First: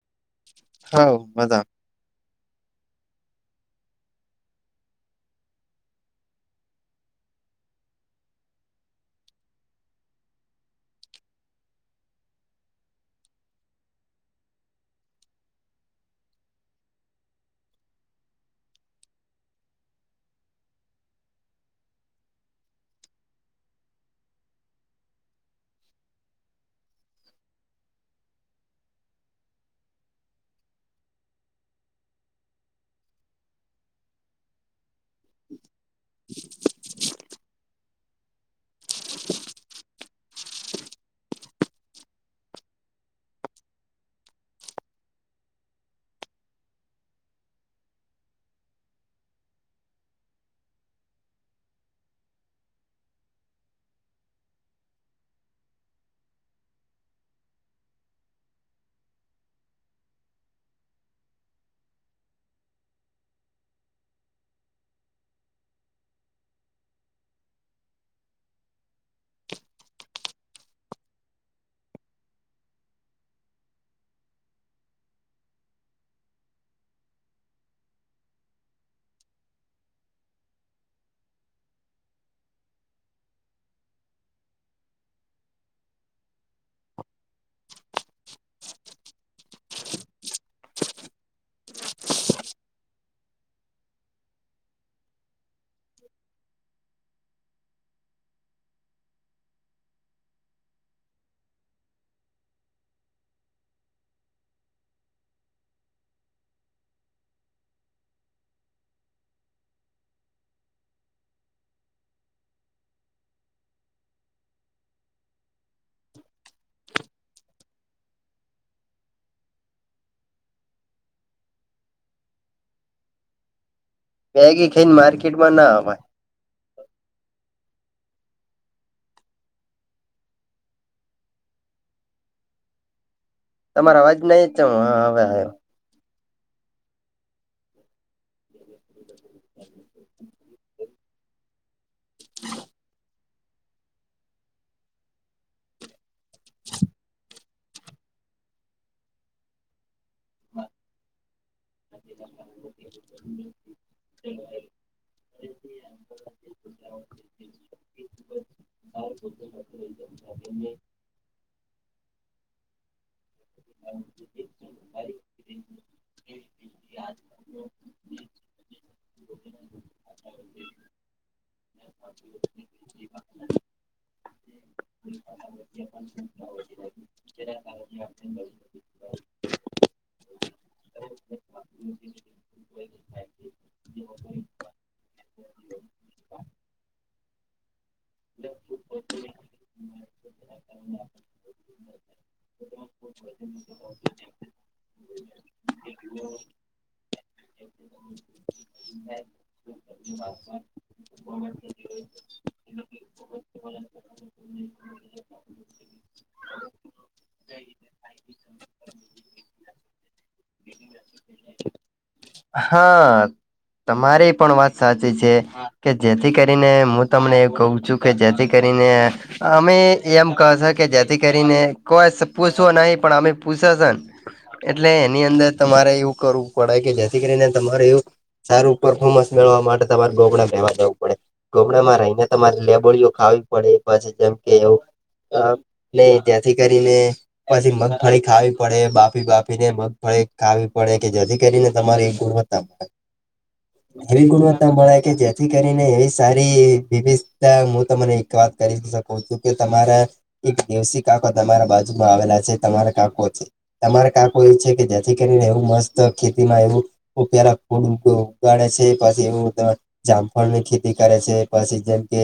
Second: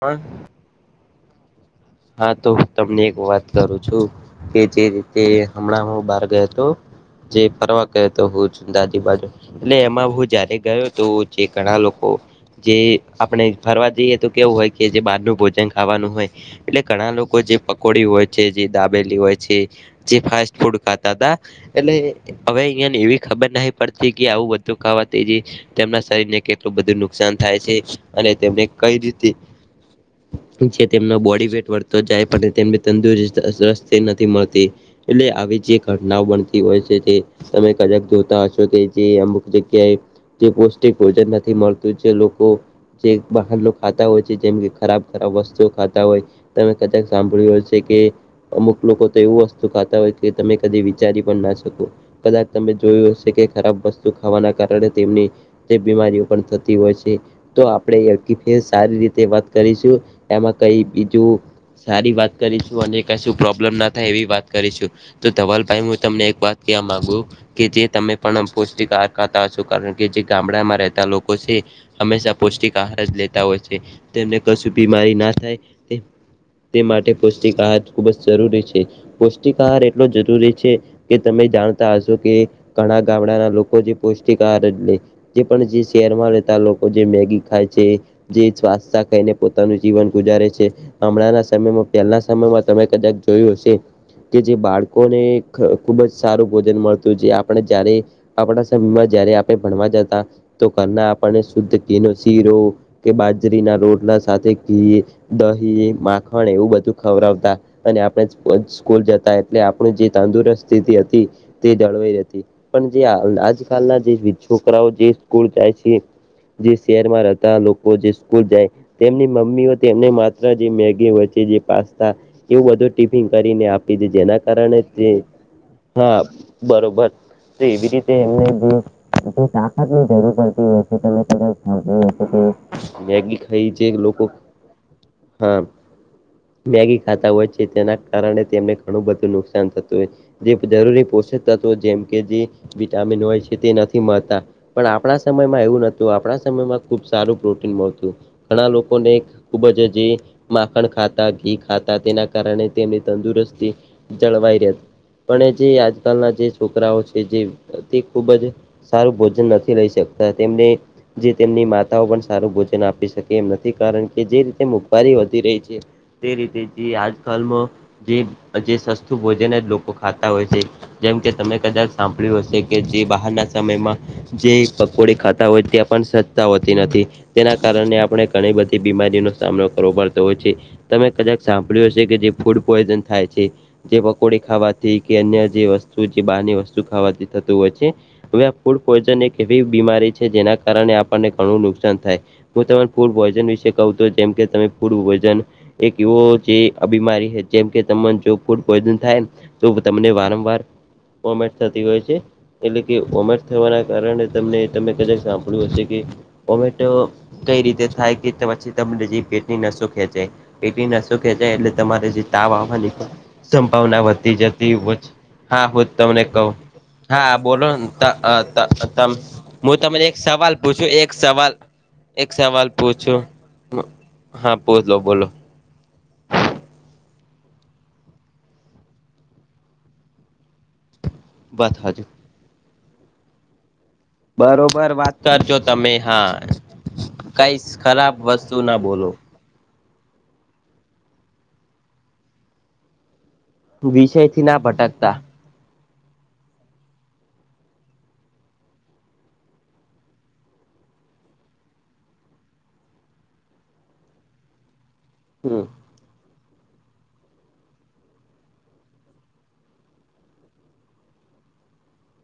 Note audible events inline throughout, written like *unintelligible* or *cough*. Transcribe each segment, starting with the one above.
પણ. હ બધા. હા તો હું તમને એક વાત કરું છું કે જે રીતે હમણાં હું બહાર ગયો હતો જે ફરવા કયો તો ભુજ દાદી બાજુ એટલે એમાં હું જયારે ગયો તો જે ઘણા લોકો જે આપણે ફરવા જઈએ તો કેવું હોય કે જે બહારનું ભોજન ખાવાનું હોય. એટલે ઘણા લોકો જે પકોડી હોય છે જે દાબેલી હોય છે જે ફાસ્ટ ફૂડ ખાતા તા એટલે હવે અહિયાં એવી ખબર નહીં પડતી કે આવું બધું ખાવા થીજ તેમના શરીરને કેટલું બધું નુકસાન થાય છે અને તેમને કઈ રીતે જે તેમનો બોડી વેટ જાય તેમને તંદુરસ્ત નથી મળતી એટલે આવી જ એક ઘટનાઓ બનતી હોય છે તે તમે કદાક જોતા હશો કે જે અમુક જગ્યાએ જે પૌષ્ટિક ભોજન નથી મળતું જે લોકો જે બહાર ખાતા હોય છે જેમ કે ખરાબ ખરાબ વસ્તુઓ ખાતા હોય તમે કદાચ સાંભળ્યું હશે છે કે અમુક લોકો તો એવું વસ્તુ ખાતા હોય કે તમે કદી વિચારી પણ ના શકો. કદાચ તમે જોયું હશે કે ખરાબ વસ્તુ ખાવાના કારણે તેમની બીમારીઓ પણ થતી હોય છે. તો આપણે સારી રીતે વાત કરીશું એમાં કઈ બીજું સારી વાત કરીશું અને કઈ શું પ્રોબ્લેમ ના થાય એવી વાત કરીશું. તો ધવલ ભાઈ હું તમને એક વાત કેવા માગું કે જે તમે પણ પૌષ્ટિક આહાર ખાતા હશો કારણ કે જે ગામડામાં રહેતા લોકો છે. હંમેશા પૌષ્ટિક આહાર જ લેતા હોય છે તેમને કશું બીમારી ના થાય તે તે માટે પૌષ્ટિક આહાર ખૂબ જ જરૂરી છે પૌષ્ટિક આહાર એટલો જરૂરી છે. કે તમે જાણતા હશો કે ઘણા ગામડાના લોકો જે પૌષ્ટિક આહાર જે પણ જે શહેરમાં રહેતા લોકો જે મેગી ખાય છે. જે સ્સતા ખાયને પોતાનું જીવન ગુજારે છે. હમણાંના સમયમાં પહેલાના સમયમાં તમે કદાચ જોયું હશે. કે જે બાળકોને ખુબ જ સારું ભોજન મળતું જે આપણે જારે આપણા સમયમાં જયારે આપણે ભણવા જતા તો ઘરના આપણને શુદ્ધ ઘી શીરો કે બાજરીના લોોટલા સાથે ઘી દહી માખણ એવું બધું ખવડવતા અને આપણે સ્કૂલ જતા એટલે આપણ જે તંદુરસ્ત સ્થિતિ હતી. તે જળવાઈ હતી પણ જે આજકાલના જે છોકરાઓ જે સ્કૂલ જાય છે. જે શહેરમાં રહેતા લોકો જે સ્કૂલ જાય તેમની મમ્મીઓ તેમને માત્ર જે મે કે વચે જે પાસ્તા એવું બધું ટિફિન કરીને આપ જેના બેગી કારણે ખાઈને તે માર્કેટમાં ના અવાય હા બરોબર. તો એવી રીતે એમને જે જે તાકાતની જરૂર પડતી હોય છે ત *unintelligible* થઈ જે તમારો અવાજ લોકો નહી જ હવે આવ્યો હા *unintelligible* મેગી ખાતા હોય છે તેના કારણે તેમને ઘણું બધું નુકસાન થતું હોય છે. જે જરૂરી પોષક તત્વો જેમ કે જે વિટામિન હોય છે તે નથી મળતા. પણ આપણા સમયમાં એવું નથી તો આપણા સમયમાં ખુબ સારું પ્રોટીન મળતું ઘણા લોકોને ખુબ જ જે માખણ ખાતા ઘી ખાતા તેના કારણે તેમની તંદુરસ્તી જળવાઈ રહ પણ જે આજકાલના જે છોકરાઓ છે જે તે ખુબ જ સારું ભોજન નથી લઈ શકતા તેમને જે તેમની માતાઓ પણ સારું ભોજન આપી શકે એમ નથી કારણ કે જે રીતે મુઘવારી ર છે તે રીતે જે આજકાલમાં જે જે સસ્તું ભોજન જ લોકો ખાતા હોય છે. જેમ કે તમે કદાચ સાંભળ્યું હશે કે જે બહારના સમયમાં જે પકોડી ખાતા હોય ત્યાં પણ સજ્તા હોતી નથી તેના કારણે આપણે ઘણી બધી બીમારી નો સામનો કરવો પડશે. છે તમે કદાક સાંભળ્યું હશે કે જે ફૂડ પોઈઝન થાય છે જે પકોડી ખાવાથી કે અન્ય જે વસ્તુ જે બહારની વસ્તુ ખાવાથી થતું હોય છે હવે આ ફૂડ પોઈન એક એવી બીમારી છે જેના કારણે આપણને ઘણું નુકસાન થાય. હું તને ફૂડ પોઈઝન વિશે કહું તો જેમ કે તમે એક એવ બીમારી જેમ કે ત જો ફૂ થાય તો તમને વારંવાર કોમેન્ટ થતી હોય છે એટલે કે વમેટ થવાના કારણે તમને તમે કદાક સાંપળ્યું હશે કે ટમેટો કઈ રીતે થાય કે પછી તમને જ નસો ખેંચાય એટલી નસો ખેંચાય એટલે તમારે જે તાવ આવવાની હા સંભાવના તમારી વધતી પણ જતી વાત હોય સાચી છે હા હું કે તમને જેથી કહું કરીને હા તમને એવું કહું બોલો છું કે જેથી કરીને અમે હું તમને એક એમ સવાલ કશ કે પૂછું એક જેથી સવાલ કરીને કોઈ એક પૂછો સવાલ નહીં પણ પૂછું અમે પૂછશે હા એટલે બોલો એની બોલો અંદર તમારે એવું કરવું પડે કે કરીને તમારે એવું સારું પરફોર્મન્સ મેળવા માટે તમારે બોગડા ભવા જવું વાત પડે હાજુ *unintelligible* રહીને તમારે લેબોડીીઓ ખાવી પડે પછી જેમ કે એવું બરોબર વાત કરજો તમે નહી હા જે્યાથી કરીને કઈ પછી ખરાબ મગફળી ખાવી વસ્તુ ના પડે બોલો બાફી બાફી ીને મગફળે ખાવી પડે કે જેથી કરીને તમારી ગુણવત્તા મળે *unintelligible* વિષય એવી થી ના ગુણવત્તા મળે કે ભટકતા જે જેથી કરીને એ સારી વિવિધતા હું તમને એક વાત કરી શકું છું કે તમારા એક દવસી કાકો તમારા બાજુમાં આવેલા છે તમારા કાકો છે તમારા કાકો એ છે કે જેથી કરીને હમ એવું મસ્ત ખેતીમાં એવું પેલા ખોડ ઉગાડે છે પછી એવું જામફળ ની ખેતી કરે છે પછી જેમ કે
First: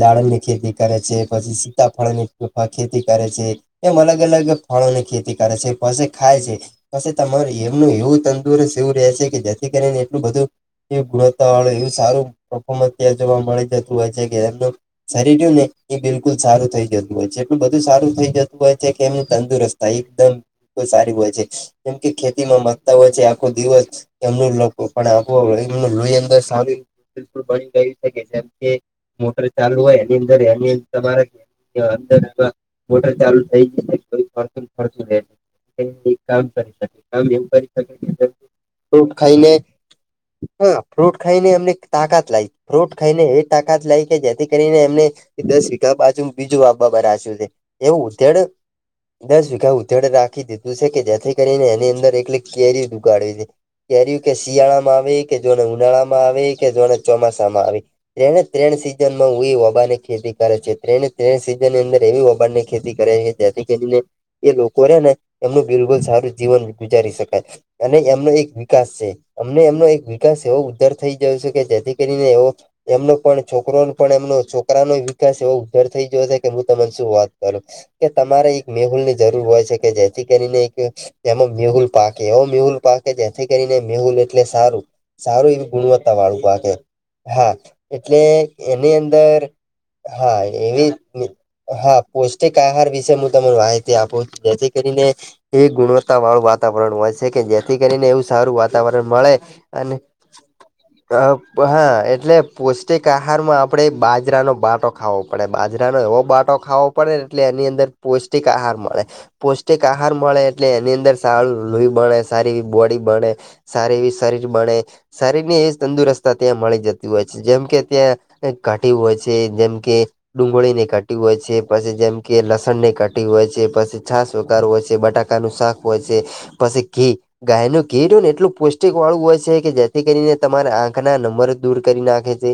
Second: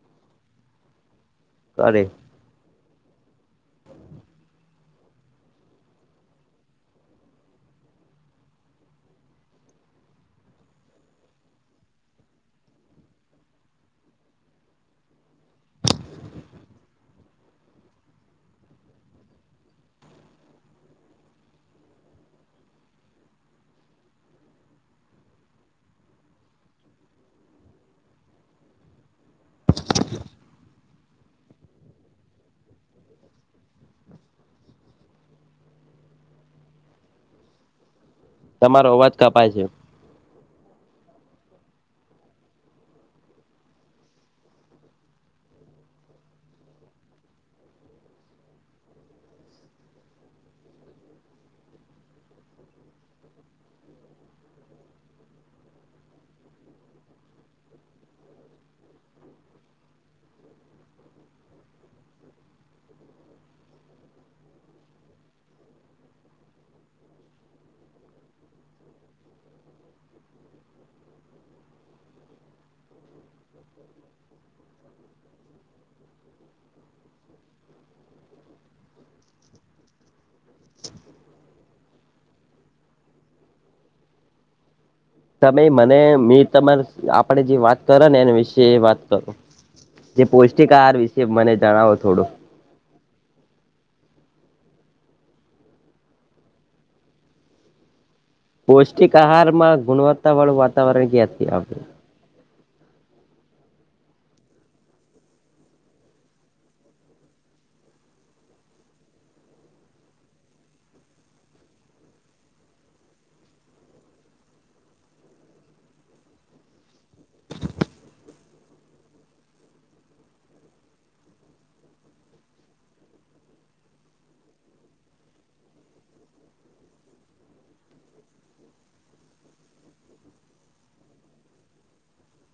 દાળણ ની ખેતી કરે છે. પછી કરે સીતાફળ ની ખેતી કરે છે એમ અલગ અલગ ફળોની ખેતી કરે છે પસે ખાય છે. પછ તમારે એમનું એવું તંદુરસ્ત એવું રહે છે કે જેથી કરીને એટલું બધું એ ગુણવત્તા વાળ એવું સારુંફોર્મં જોવા મળી જતું હોય છે કે એમ- શરીરું ને એ બિલકુલ સારું થઈ જતું હોય છે એટલું બધું સારું થઈ જતું હોય છે કે એમ તંદુરસ્ત અ એકદમ તો સારી હોય છે કેમ કે ખેતીમાં મગતા હોય છે. કોઈ દિવસ તમને લોકો પણ આપવા પડે એમ લુઈ અંદર સારી. બિલકુલ બની ગઈ શકે જેમ કે મોટર ચાલુ હોય એની અંદર એની તમારે તે અંદર મોટર ચાલુ થઈ જાય *inaudible* એ કામ કરી શકે કામ એમ કરી શકે કે તમારો ફ્રૂટ અવાજ કપાય ખાઈને છે હા ફ્રૂટ ખાઈને એમને તાકાત લાગ ફ્રૂટ ખાઈને એ ટાકા જ લાય કે જેથી કરીને એમને દસ વિના બાજુ પાછુ બીજું બાબાસ્યું છે એવું ઉધેડ દસ વીખા ઉથડે રાખી દીધું છે કે જેથી કરીને એની અંદર એકલી કેરી ગાડી દે કેરી કે શિયાળામાં આવે કે, જોને ઉનાળામાં આવે કે જોને ચોમાસામાં આવે. ત્રણે ત્રણ સીઝનમાં હું એ ઓબાની ખેતી કરે છે ત્રણે ત્રણ સીઝનની અંદર એવી ઓબાની ખેતી કરે હે. તેથી કરીને એ લોકો રહ્યા ને એમનું બિલકુલ સારું જીવન ગુજારી શકાય. અને એમનો એક વિકાસ છે. અમને એમનો એક વિકાસ એવો ઉધાર થઈ જયો છે કે જેથી કરીને એવો એમનો પણ છોકરોનો પણ એમનો છોકરાનો વિકાસ એવો ઉધાર થઇ ગયો છે કે હું તમને શું વાત કરુ. કે તમારે એક મેહુલની જરૂર હોય છે કે જેથી કરીને એક એમાં મેહુલ પાક એવો મેહુલ પાકે જેથી કરીને મેહુલ એટલે સારું. સારું તમે એવી મને ગુણવત્તા મે વાળું પાકે તમારે આપણે હા જે વાત કરો ને એટલે એના વિશે એની વાત કરો અંદર જે હા પૌષ્ટિક એવી આહાર વિશે મને જણાવો હા થોડો પૌષ્ટિક આહાર વિશે મું તમને માહિતી આપું. જેથી કરીને એ ગુણવત્તાવાળું વાતાવરણ હોય સે. કે જેથી કરીને એવું સારું વાતાવરણ પૌષ્ટિક મળે આહારમાં અને ગુણવત્તા વાળું વાતાવરણ અ ક્યાંથી બ આવે હા એટલે પૌષ્ટિક આહારમાં આપણે બાજરાનો બાટો ખાવો પડે બાજરાનો એવો બાટો ખાવો પડે એટલે એની અંદર પૌષ્ટિક આહાર મળે પૌષ્ટિક આહાર મળે એટલે એની અંદર સારું લોહી બણે, સારી એવી બોડી બણે, સારી એવી શરીર બણે. સારી બી એવી તંદુરસ્તતા ત્યાં મળી જતી હોય છે જેમ કે ત્યાં એ કઢી હોય છે જેમ કે ડુંગળીની કઢી હોય છે, પછી જેમ કે લસણની કઢી હોય છે, પછી છાસ વઘાર હોય છે, બટા કાનું શાક હોય છે, પસી ઘી ગાયનું ઘી રયુ ને એટલું પૌષ્ટિક વાળું હોય છે કે જેથી કરીને તમારા આંખના નંબર દૂર કરી નાખે છે.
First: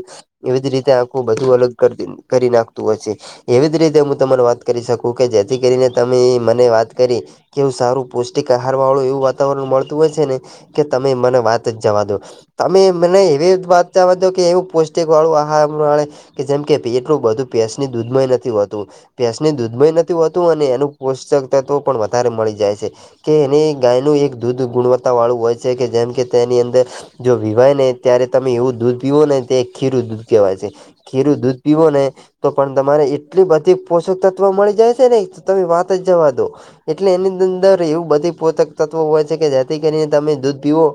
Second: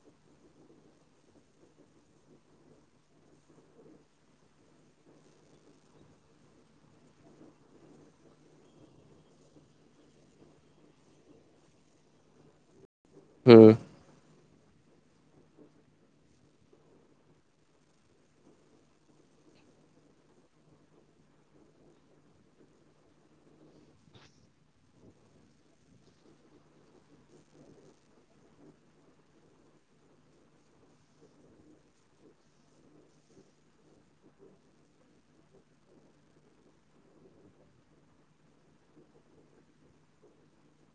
એવી જ રીતે આંખું બધું અલગ કર કરી નાખતું હોય છે. એવી જ રીતે મું તમને વાત કરી શકું કે જેથી કરીને તમે મને વાત કરી કે એવું સારું પૌષ્ટિક આહારવાળો એવું વાત વાતાવરણ મળતું હોય છે ને કે તમે મને વાત જ જવા દો. તમે મને એવી વાત હમ જાવા દો કે એવું પૌષ્ટિકવાળું આહાર મળે. કે જેમ કે પેટલું બધું ભેંસની દૂધમાં એ નથી હોતું. ભેસની દૂધમાં એ નથી હોતું અને એનું પોષક તત્વ પણ વધારે મળી જાય છે. કે એની ગાયનું એક દૂધ ગુણવત્તા વાળું હોય છે કે જેમ કે તેની અંદર જો વીવાય ને ત્યારે તમે એવું દૂધ પીવોને તે એક ખીરું દૂધ કહેવાય છે. ખીરું દૂધ પીવોને તો પણ તમારે એટલી બધી પોષકતત્ત્વો મળી જાય છે ને ઈ તો તમે વાત જ જવા દો. એટલે એની અંદર એવું બધી પોતકતત્વો હોય છે કે જેથી કરીને તમે દૂધ પીવો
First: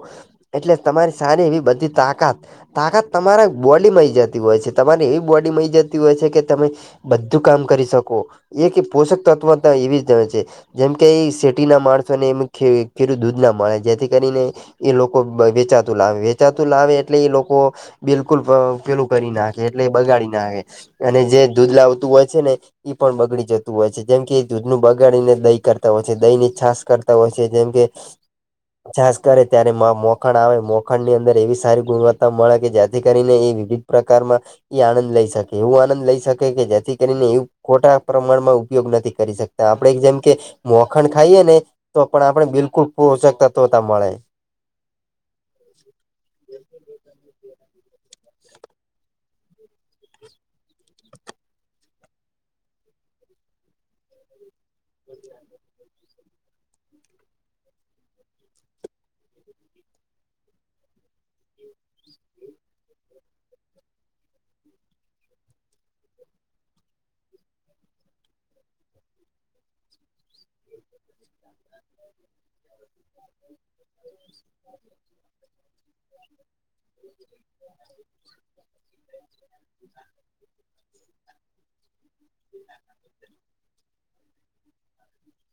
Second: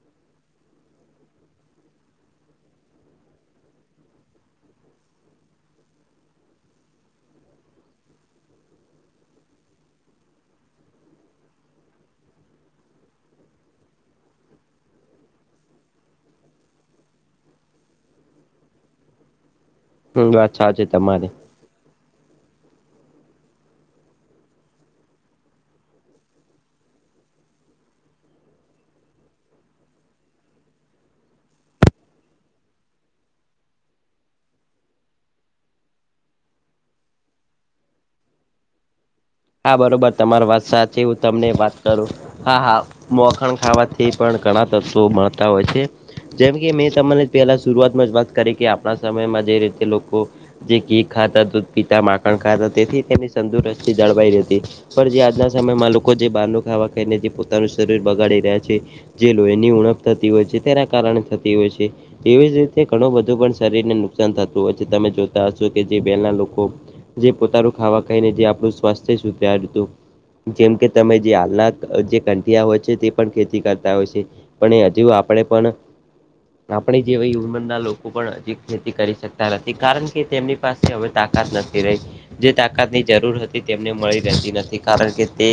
એટલે તમારી સારી એવી બધી તાકાત તાકાત તમારા બોડી મઈ જતી હોય છે તમારી એવી બોડી મઈ જતી હોય છે કે તમે બધું કામ કરી શકો. ઈ એ કે પોષકતત્વતા એવી જ હોય છે જેમ કે ઈ શેટીના માણસોને એમજ કે ખીરું દૂધ ના મળે જેથી કરીને એ લોકો વેચાતું લાવે વેચાતું લાવે એટલે એ લોકો બિલકુલ પેલું કરી નાખે એટલે એ બગાડી વાત નાખે સાચી અને તમારી જે દૂધ લાવતું હોય છે ને ઈ પણ બગડી જતું હોય છે. જેમ કે એ દૂધનું બગાડીને દહી કરતા હોય છે, દહીંની છાસ કરતા હોય છે જેમ કે *inaudible* છાસ કરે ત્યારે માં મોખણ આવે મોખાણની અંદર એવી સારી ગુણવત્તા મળે કે જેથી કરીને એ વિવિધ પ્રકારમાં એ આણંદ લઈ શકે એવું આનંદ લઈ શકે કે જેથી કરીને એવું ખોટા પ્રમાણમાં ઉપયોગ નથી કરી શક હા આપણેે બરોબર જેમ કે તમારી વાત સાચી મોખણ હું ખાઈએ તમને ને વાત તો કરું પણ આપણે બિલકુલ પોષક તત્વતા મળે. એટલે ઘણા તત્વો મળતા હોય છે. જેમ કે મેં તમને પેલા શુરૂઆતમાં જ વાત કરી કે આપણા સમયમાં જે રીતે લોકો જે ઘી ખાતા, દૂધ પીતા, માખણ ખાતા તેથી તેની તંદુરસ્તી જળવાઈ રેતી. પણ જે આજના સમયમાં લોકો જે બહારનું ખાવા ખાઈને જે પોતાનું શરીર બગાડી રહ્યા છે. જે લોઈ ની ઉણપ થતી હોય છે તેના કારણે થતી હોય છે. એવી જ રીતે ઘણું બધું પણ શરીરને નુકસાન થતું હોય તમે જોતા હશો કે જે પેલા લોકો. જે પોતાનું ખાવા ખાઈને જે આપણું સ્વાસ્થ્ય વિધાથી ઓ. જેમ કે તમે જે હાલના જે કંઠિયા હોય છે તે પણ ખેતી કરતા હોય છે. પણ એ હજુ આપડે પણ. આપણે જેવા ઉમર ના લોકો પણ હજી ખેતી કરી શકતા નથી કારણ કે તેમની પાશે હવે તાકાત નથી રહી જે તાકાતની જરૂર હતી તેમને મળી રહેતી નથી કારણ કે તે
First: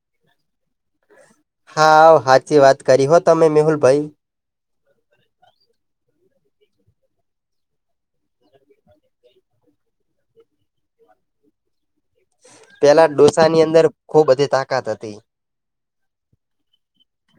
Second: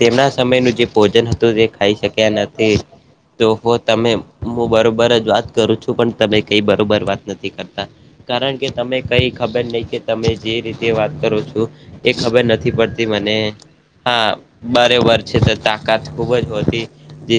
તેમના સમયનું જે ભોજન હતું તે ખાઈ શક્યા નથી. તો તમે હો મેહુલભાઈ તમે હું બરોબર જ વાત કરું છું પણ તમે કઈ બરોબર વાત નથી કરતા. કારણ કે તમે કઈ ખબર નહી કે તમે જે રીતે વાત કરો છો. એ ખબર નથી પેલા પડતી મને ડોસાની અંદર ખૂબ હા બધી તાકાત હતી બરેબર છે તો તા કાત ખૂબ જ વધી જે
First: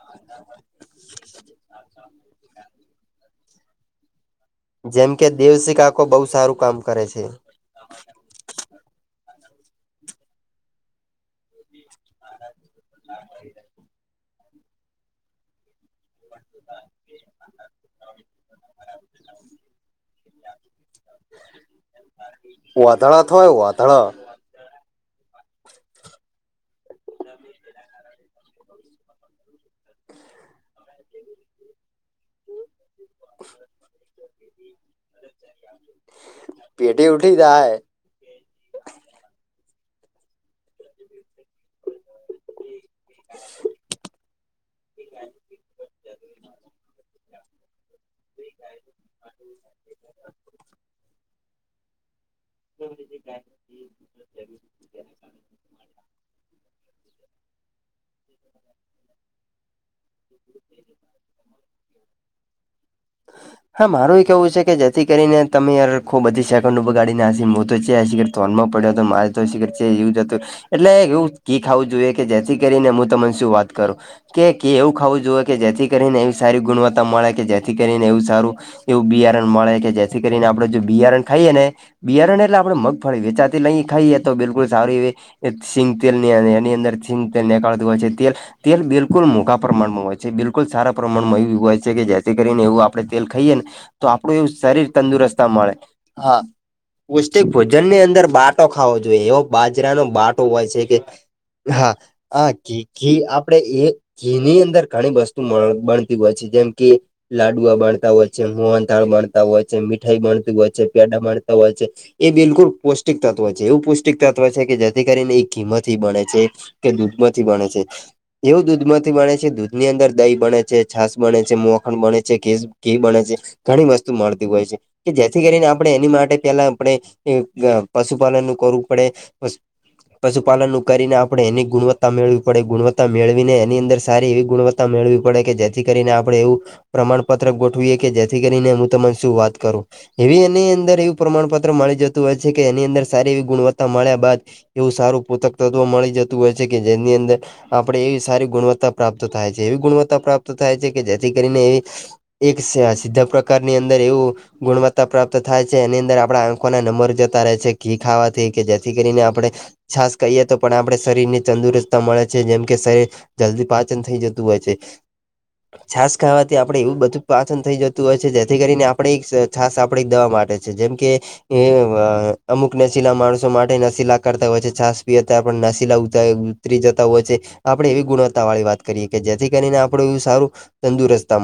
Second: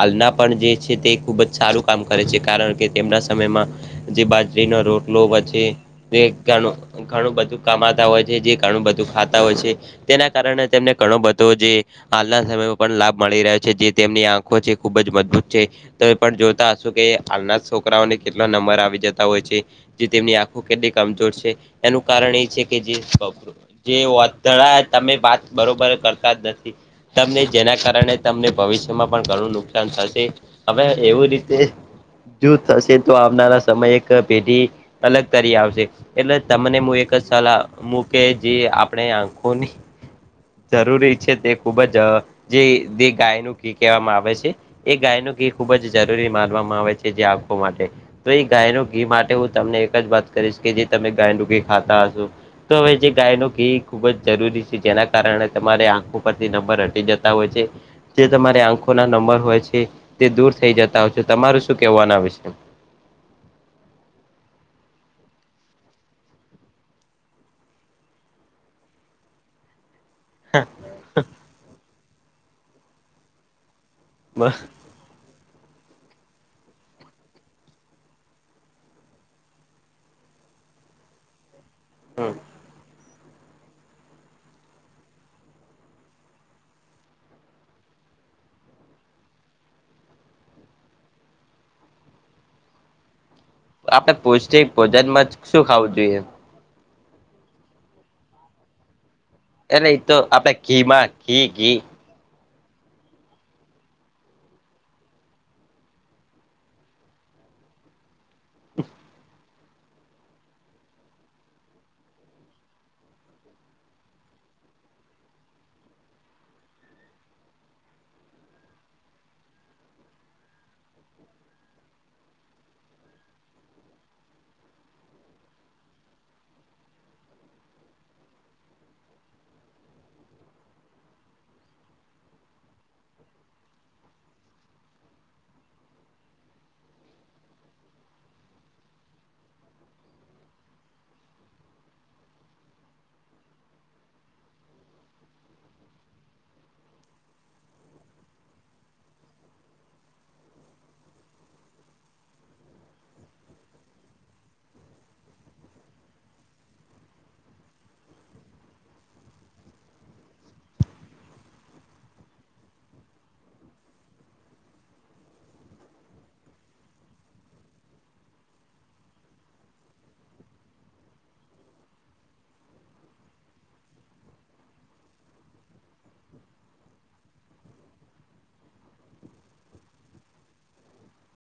આલના પણ જે છે તે ખૂબ જ સારું કામ કરે છે કારણ કે તેમના સમયમાં જે બાજરીનો જેમ રોટલો કે દેવસી પછી કાકો તે બહુ સારું ઘણું કામ કરે છે ઘણું બધું. કમાંતા હોય છે જે ઘણું બધુ ખાતા હોય છે તેના કારણે તેમને ઘણો બધો જે હાલના સમય મા પણ લાભ મળી રહ્યો છે જે તેમની આંખો છે ખુબ જ મજબૂત છે. તો એ પણ જોતા હશું કે હાલના છોકરાઓને કેટલા નંબર આવી જતા હોય છે. જે તેમની આંખો કેટલી કમજોર છે એનું કારણ એ છે કે જે વાધળો થોય જે વાધળો તમે વાત બરોબર કરતા જ નથી તમને જેના કારણે. તમને ભવિષ્યમાં પણ ઘણું નુકસાન થશે હવે એવું રીતે જો થશે. તો આવનારા સમયે એક પેઢી અલગ તરી આવશે એટલે તમને હું પેઢી એક જ ઉઠી સલાહ જાય મુું કે જે આપણે આંખોની જરૂરી છે તે ખૂબ જ જે ગાયનું ઘી કહેવામાં આવે છે. એ ગાય નું ઘી ખૂબ જ જરૂરી માનવામાં આવે છે જે આખો માટે તો એ ગાયનું ઘી માટે હું તમને એક જ વાત કરીશ કે જે તમે ગાયનું ઘી ખાતા હશું તો હવે જે ગાય ન ઘી ખુબ જ જરૂરી છે જેના કારણે તમારે આંખો પરથી નંબર હટી જતા હોય છે. જે તમારે આંખો ના નંબર હોય છે તે દૂર થઈ જતા હોય છે તમારૂ શું કહેવુ આના વિશે. હા મારું કેવું છે કે જેથી કરીને તમે યાર ખુ બધી સેકન્ડ બગાડી ના મુ તો ચિયા સિખબર ધોન માં પડ્યો તો મારે છે એવું જ હતું એટલે એવું કી ખાવું જોઈએ કે જેથી કરીને હું તમન શું વાત કરું. કે એવું ખાવું જોઈએ કે જેથી કરીને એવી સારી ગુણવત્તા મળે કે જેથી કરીને એવું સારું એવું બિયારણ મળે કે જેથી કરીને આપડે જો બિયારણ ખાઈએ ને બિયારણ એટલે આપડણે મગ મગફળી વેચાતી લઈ ખાઈએ તો બિલકુલ સારૂ એવી સિંગતેલ ની એની અંદર સિંગતેલ નેકળતું હોય છે તેલ તેલ બિલકુલ મોઘા પ્રમાણમાં હોય છે બિલકુલ સારા પ્રમાણમાં એવું હોય છે કે જેથી કરીને એવું આપણે તેલ ખઈએ ને તો આપણે આપડું એવું પૌષ્ટિક શરીર ભોજનમાં તંદુરસ્તા શું મળે ખાવું જોઈએ હા. પૌષ્ટિક ભોજન ની અંદર બાટો ખાવો જોઈએ એવ. એટલે એ બાજરાનો તો બાટો આપણે હોય છે કે ઘીમાં ઘી ઘી હા. આ ઘી ઘી આપડે એ ઘી ની અંદર ઘણી વસ્તુ બનતી હોય છે જેમ કે. લાડુઆ બાણતા હોય છે મોહનથાળ બાણતા હોય છે મીઠાઈ બાણતું હોય છે પ્યાડા બાણતા હોય છે. એ બિલકુલ પૌષ્ટિક તત્વ છે એવું પૌષ્ટિક તત્વ છે કે જેથી કરીને એ કિંમત બણે છે. કે દૂધ માંથી બણે છે. એવું દૂધમાંથી બને છે દૂધ ની અંદર દહી બને છે છાસ બને છે મોખણ બને છે ઘ ઘી બને છે. ઘણી વસ્તુ મળતી હોય છે કે જેથી કરીને આપણે એની માટે. પેલા આપણે પશુપાલન નું કરવું પડે. પશુપાલન નું કરીને આપણે એની ગુણવત્તા મેળવી પડે ગુણવત્તા મેળવીને એની અંદર સારી એવી ગુણવત્તા. મેળવી પડે કે જેથી કરીને આપડણે એવું. પ્રમાણપત્ર ગોઠવીએ કે જેથી કરીને હું તને શું વાત કરું એવી એની અંદર એ. પ્રમાણપત્ર મળી જતું હોય છે કે એની અંદર સારી એવી ગુણવત્તા મળ્યા બાદ. એવું સારું પોતક તત્વ મળી જતું હોય છે કે જેની અંદર. આપણે એવી સારી ગુણવત્તા પ્રાપ્ત થાય છે એવી ગુણવત્તા પ્રાપ્ત થાય છે કે જેથી કરીને એવી. એક સી સીધા પ્રકારની અંદર એવું ગુણવત્તા પ્રાપ્ત થાય છે એની આપણા આંખો ના નંબર જતા રહે છે ઘી ખાવાથી કે જેથી કરીને આપણે છાસ કહીએ તો પણ આપડણે શરીર ની તંદુરસ્તા મળે છે જેમ કે શરીર જલ્દી પાચન થઇ જતું હોય છે. છાસ ખાવાથી આપડે એવું બધું પાચન થઈ જતું હોય છે જેથી કરીને આપણે છાસ આપણે દવા માટે છે જેમ. કે. એ અમુક નશીલા માણસો માટે નશીલા કરતા હોય છે છાસ પીતા પણ નશીલા ઉત. ઉત જતા હોય છે આપડણે એવી ગુણવત્તા વાળી વાત કરીએ કે જેથી કરીને આપડુ એવું સારું તંદુરસ્તા મળે.